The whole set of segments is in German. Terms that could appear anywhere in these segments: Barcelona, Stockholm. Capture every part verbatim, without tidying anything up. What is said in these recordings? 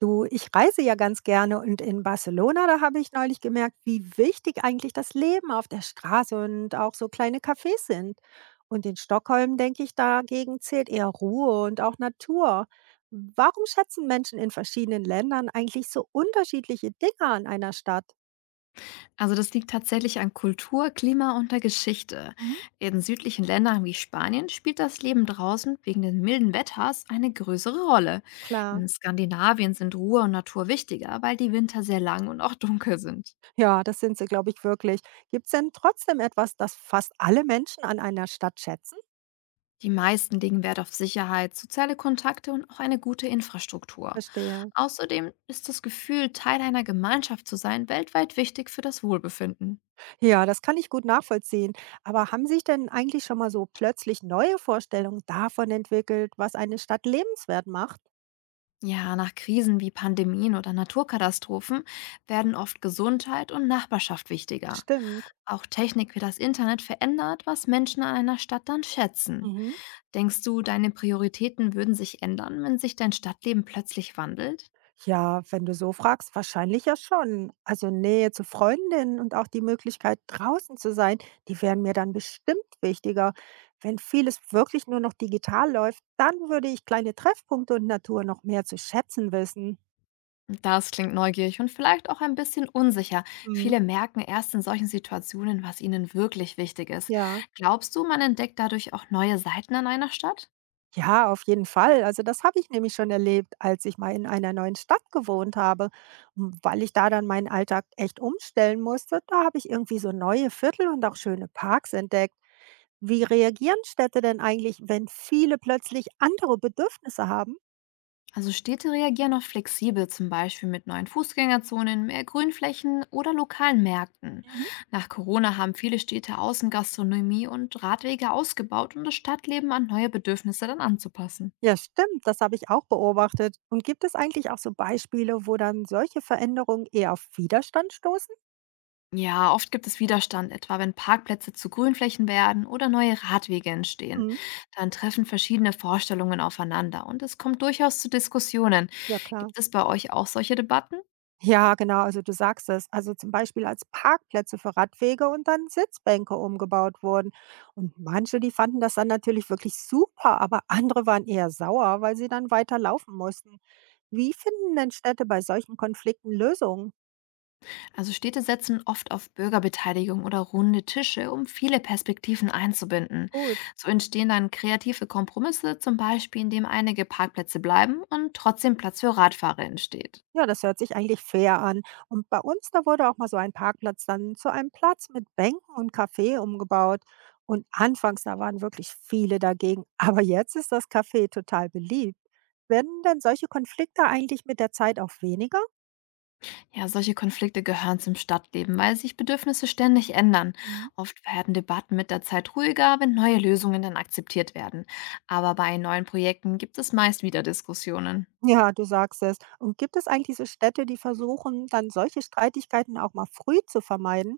Du, ich reise ja ganz gerne und in Barcelona, da habe ich neulich gemerkt, wie wichtig eigentlich das Leben auf der Straße und auch so kleine Cafés sind. Und in Stockholm, denke ich, dagegen zählt eher Ruhe und auch Natur. Warum schätzen Menschen in verschiedenen Ländern eigentlich so unterschiedliche Dinge an einer Stadt? Also das liegt tatsächlich an Kultur, Klima und der Geschichte. Mhm, In südlichen Ländern wie Spanien spielt das Leben draußen wegen des milden Wetters eine größere Rolle. klar. In Skandinavien sind Ruhe und Natur wichtiger, weil die Winter sehr lang und auch dunkel sind. Ja, das sind sie, glaube ich, wirklich. Gibt es denn trotzdem etwas, das fast alle Menschen an einer Stadt schätzen? Die meisten legen Wert auf Sicherheit, soziale Kontakte und auch eine gute Infrastruktur. Verstehe. Außerdem ist das Gefühl, Teil einer Gemeinschaft zu sein, weltweit wichtig für das Wohlbefinden. Ja, das kann ich gut nachvollziehen. Aber haben sich denn eigentlich schon mal so plötzlich neue Vorstellungen davon entwickelt, was eine Stadt lebenswert macht? Ja, nach Krisen wie Pandemien oder Naturkatastrophen werden oft Gesundheit und Nachbarschaft wichtiger. Stimmt. Auch Technik wie das Internet verändert, was Menschen an einer Stadt dann schätzen. Mhm. Denkst du, deine Prioritäten würden sich ändern, wenn sich dein Stadtleben plötzlich wandelt? Ja, wenn du so fragst, wahrscheinlich ja schon. Also Nähe zu Freundinnen und auch die Möglichkeit, draußen zu sein, die wären mir dann bestimmt wichtiger. Wenn vieles wirklich nur noch digital läuft, dann würde ich kleine Treffpunkte und Natur noch mehr zu schätzen wissen. Das klingt neugierig und vielleicht auch ein bisschen unsicher. Mhm. Viele merken erst in solchen Situationen, was ihnen wirklich wichtig ist. Ja. Glaubst du, man entdeckt dadurch auch neue Seiten an einer Stadt? Ja, auf jeden Fall. Also das habe ich nämlich schon erlebt, als ich mal in einer neuen Stadt gewohnt habe. Und weil ich da dann meinen Alltag echt umstellen musste, da habe ich irgendwie so neue Viertel und auch schöne Parks entdeckt. Wie reagieren Städte denn eigentlich, wenn viele plötzlich andere Bedürfnisse haben? Also Städte reagieren oft flexibel, zum Beispiel mit neuen Fußgängerzonen, mehr Grünflächen oder lokalen Märkten. Mhm. Nach Corona haben viele Städte Außengastronomie und Radwege ausgebaut, um das Stadtleben an neue Bedürfnisse dann anzupassen. Ja, stimmt, das habe ich auch beobachtet. Und gibt es eigentlich auch so Beispiele, wo dann solche Veränderungen eher auf Widerstand stoßen? Ja, oft gibt es Widerstand, etwa wenn Parkplätze zu Grünflächen werden oder neue Radwege entstehen. Mhm. Dann treffen verschiedene Vorstellungen aufeinander und es kommt durchaus zu Diskussionen. Ja, klar. Gibt es bei euch auch solche Debatten? Ja, genau, also du sagst es. Also zum Beispiel als Parkplätze für Radwege und dann Sitzbänke umgebaut wurden. Und manche, die fanden das dann natürlich wirklich super, aber andere waren eher sauer, weil sie dann weiter laufen mussten. Wie finden denn Städte bei solchen Konflikten Lösungen? Also Städte setzen oft auf Bürgerbeteiligung oder runde Tische, um viele Perspektiven einzubinden. Gut. So entstehen dann kreative Kompromisse, zum Beispiel indem einige Parkplätze bleiben und trotzdem Platz für Radfahrer entsteht. Ja, das hört sich eigentlich fair an. Und bei uns, da wurde auch mal so ein Parkplatz dann zu einem Platz mit Bänken und Café umgebaut. Und anfangs, da waren wirklich viele dagegen. Aber jetzt ist das Café total beliebt. Werden denn solche Konflikte eigentlich mit der Zeit auch weniger? Ja, solche Konflikte gehören zum Stadtleben, weil sich Bedürfnisse ständig ändern. Mhm. Oft werden Debatten mit der Zeit ruhiger, wenn neue Lösungen dann akzeptiert werden. Aber bei neuen Projekten gibt es meist wieder Diskussionen. Ja, du sagst es. Und gibt es eigentlich so Städte, die versuchen, dann solche Streitigkeiten auch mal früh zu vermeiden?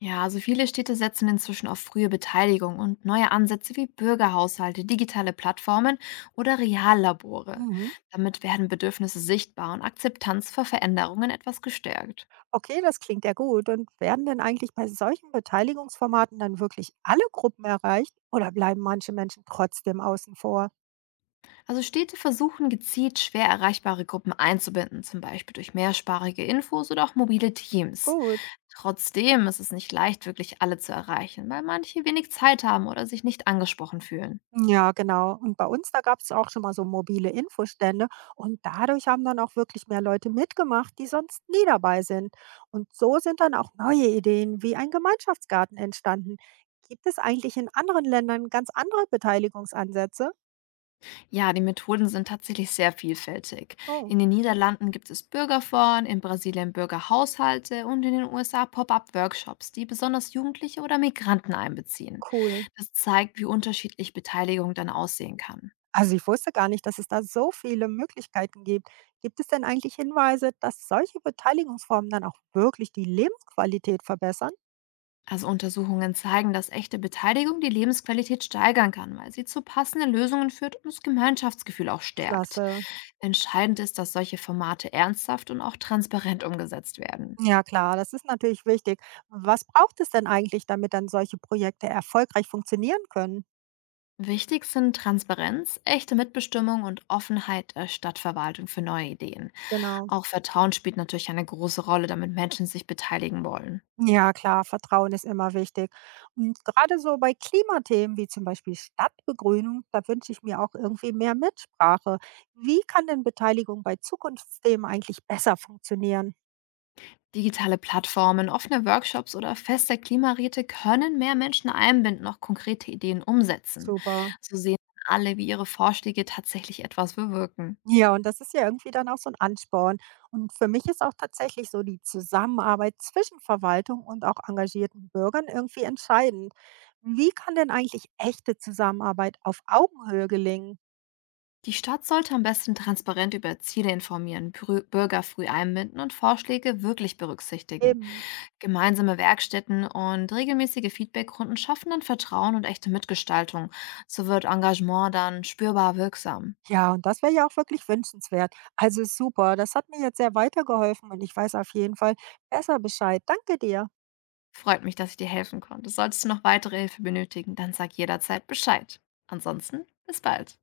Ja, also viele Städte setzen inzwischen auf frühe Beteiligung und neue Ansätze wie Bürgerhaushalte, digitale Plattformen oder Reallabore. Mhm. Damit werden Bedürfnisse sichtbar und Akzeptanz für Veränderungen etwas gestärkt. Okay, das klingt ja gut. Und werden denn eigentlich bei solchen Beteiligungsformaten dann wirklich alle Gruppen erreicht oder bleiben manche Menschen trotzdem außen vor? Also Städte versuchen gezielt schwer erreichbare Gruppen einzubinden, zum Beispiel durch mehrsprachige Infos oder auch mobile Teams. Gut. Trotzdem ist es nicht leicht, wirklich alle zu erreichen, weil manche wenig Zeit haben oder sich nicht angesprochen fühlen. Ja, genau. Und bei uns, da gab es auch schon mal so mobile Infostände und dadurch haben dann auch wirklich mehr Leute mitgemacht, die sonst nie dabei sind. Und so sind dann auch neue Ideen wie ein Gemeinschaftsgarten entstanden. Gibt es eigentlich in anderen Ländern ganz andere Beteiligungsansätze? Ja, die Methoden sind tatsächlich sehr vielfältig. Oh, In den Niederlanden gibt es Bürgerforen, in Brasilien Bürgerhaushalte und in den U S A Pop-up-Workshops, die besonders Jugendliche oder Migranten einbeziehen. cool. Das zeigt, wie unterschiedlich Beteiligung dann aussehen kann. Also ich wusste gar nicht, dass es da so viele Möglichkeiten gibt. Gibt es denn eigentlich Hinweise, dass solche Beteiligungsformen dann auch wirklich die Lebensqualität verbessern? Also Untersuchungen zeigen, dass echte Beteiligung die Lebensqualität steigern kann, weil sie zu passenden Lösungen führt und das Gemeinschaftsgefühl auch stärkt. Klasse. Entscheidend ist, dass solche Formate ernsthaft und auch transparent umgesetzt werden. Ja klar, das ist natürlich wichtig. Was braucht es denn eigentlich, damit dann solche Projekte erfolgreich funktionieren können? Wichtig sind Transparenz, echte Mitbestimmung und Offenheit der Stadtverwaltung für neue Ideen. Genau. Auch Vertrauen spielt natürlich eine große Rolle, damit Menschen sich beteiligen wollen. Ja klar, Vertrauen ist immer wichtig. Und gerade so bei Klimathemen wie zum Beispiel Stadtbegrünung, da wünsche ich mir auch irgendwie mehr Mitsprache. Wie kann denn Beteiligung bei Zukunftsthemen eigentlich besser funktionieren? Digitale Plattformen, offene Workshops oder feste Klimaräte können mehr Menschen einbinden, auch konkrete Ideen umsetzen. Super. So sehen alle, wie ihre Vorschläge tatsächlich etwas bewirken. Ja, und das ist ja irgendwie dann auch so ein Ansporn. Und für mich ist auch tatsächlich so die Zusammenarbeit zwischen Verwaltung und auch engagierten Bürgern irgendwie entscheidend. Wie kann denn eigentlich echte Zusammenarbeit auf Augenhöhe gelingen? Die Stadt sollte am besten transparent über Ziele informieren, Brü- Bürger früh einbinden und Vorschläge wirklich berücksichtigen. Eben. Gemeinsame Werkstätten und regelmäßige Feedbackrunden schaffen dann Vertrauen und echte Mitgestaltung. So wird Engagement dann spürbar wirksam. Ja, und das wäre ja auch wirklich wünschenswert. Also super, das hat mir jetzt sehr weitergeholfen und ich weiß auf jeden Fall besser Bescheid. Danke dir. Freut mich, dass ich dir helfen konnte. Solltest du noch weitere Hilfe benötigen, dann sag jederzeit Bescheid. Ansonsten, bis bald.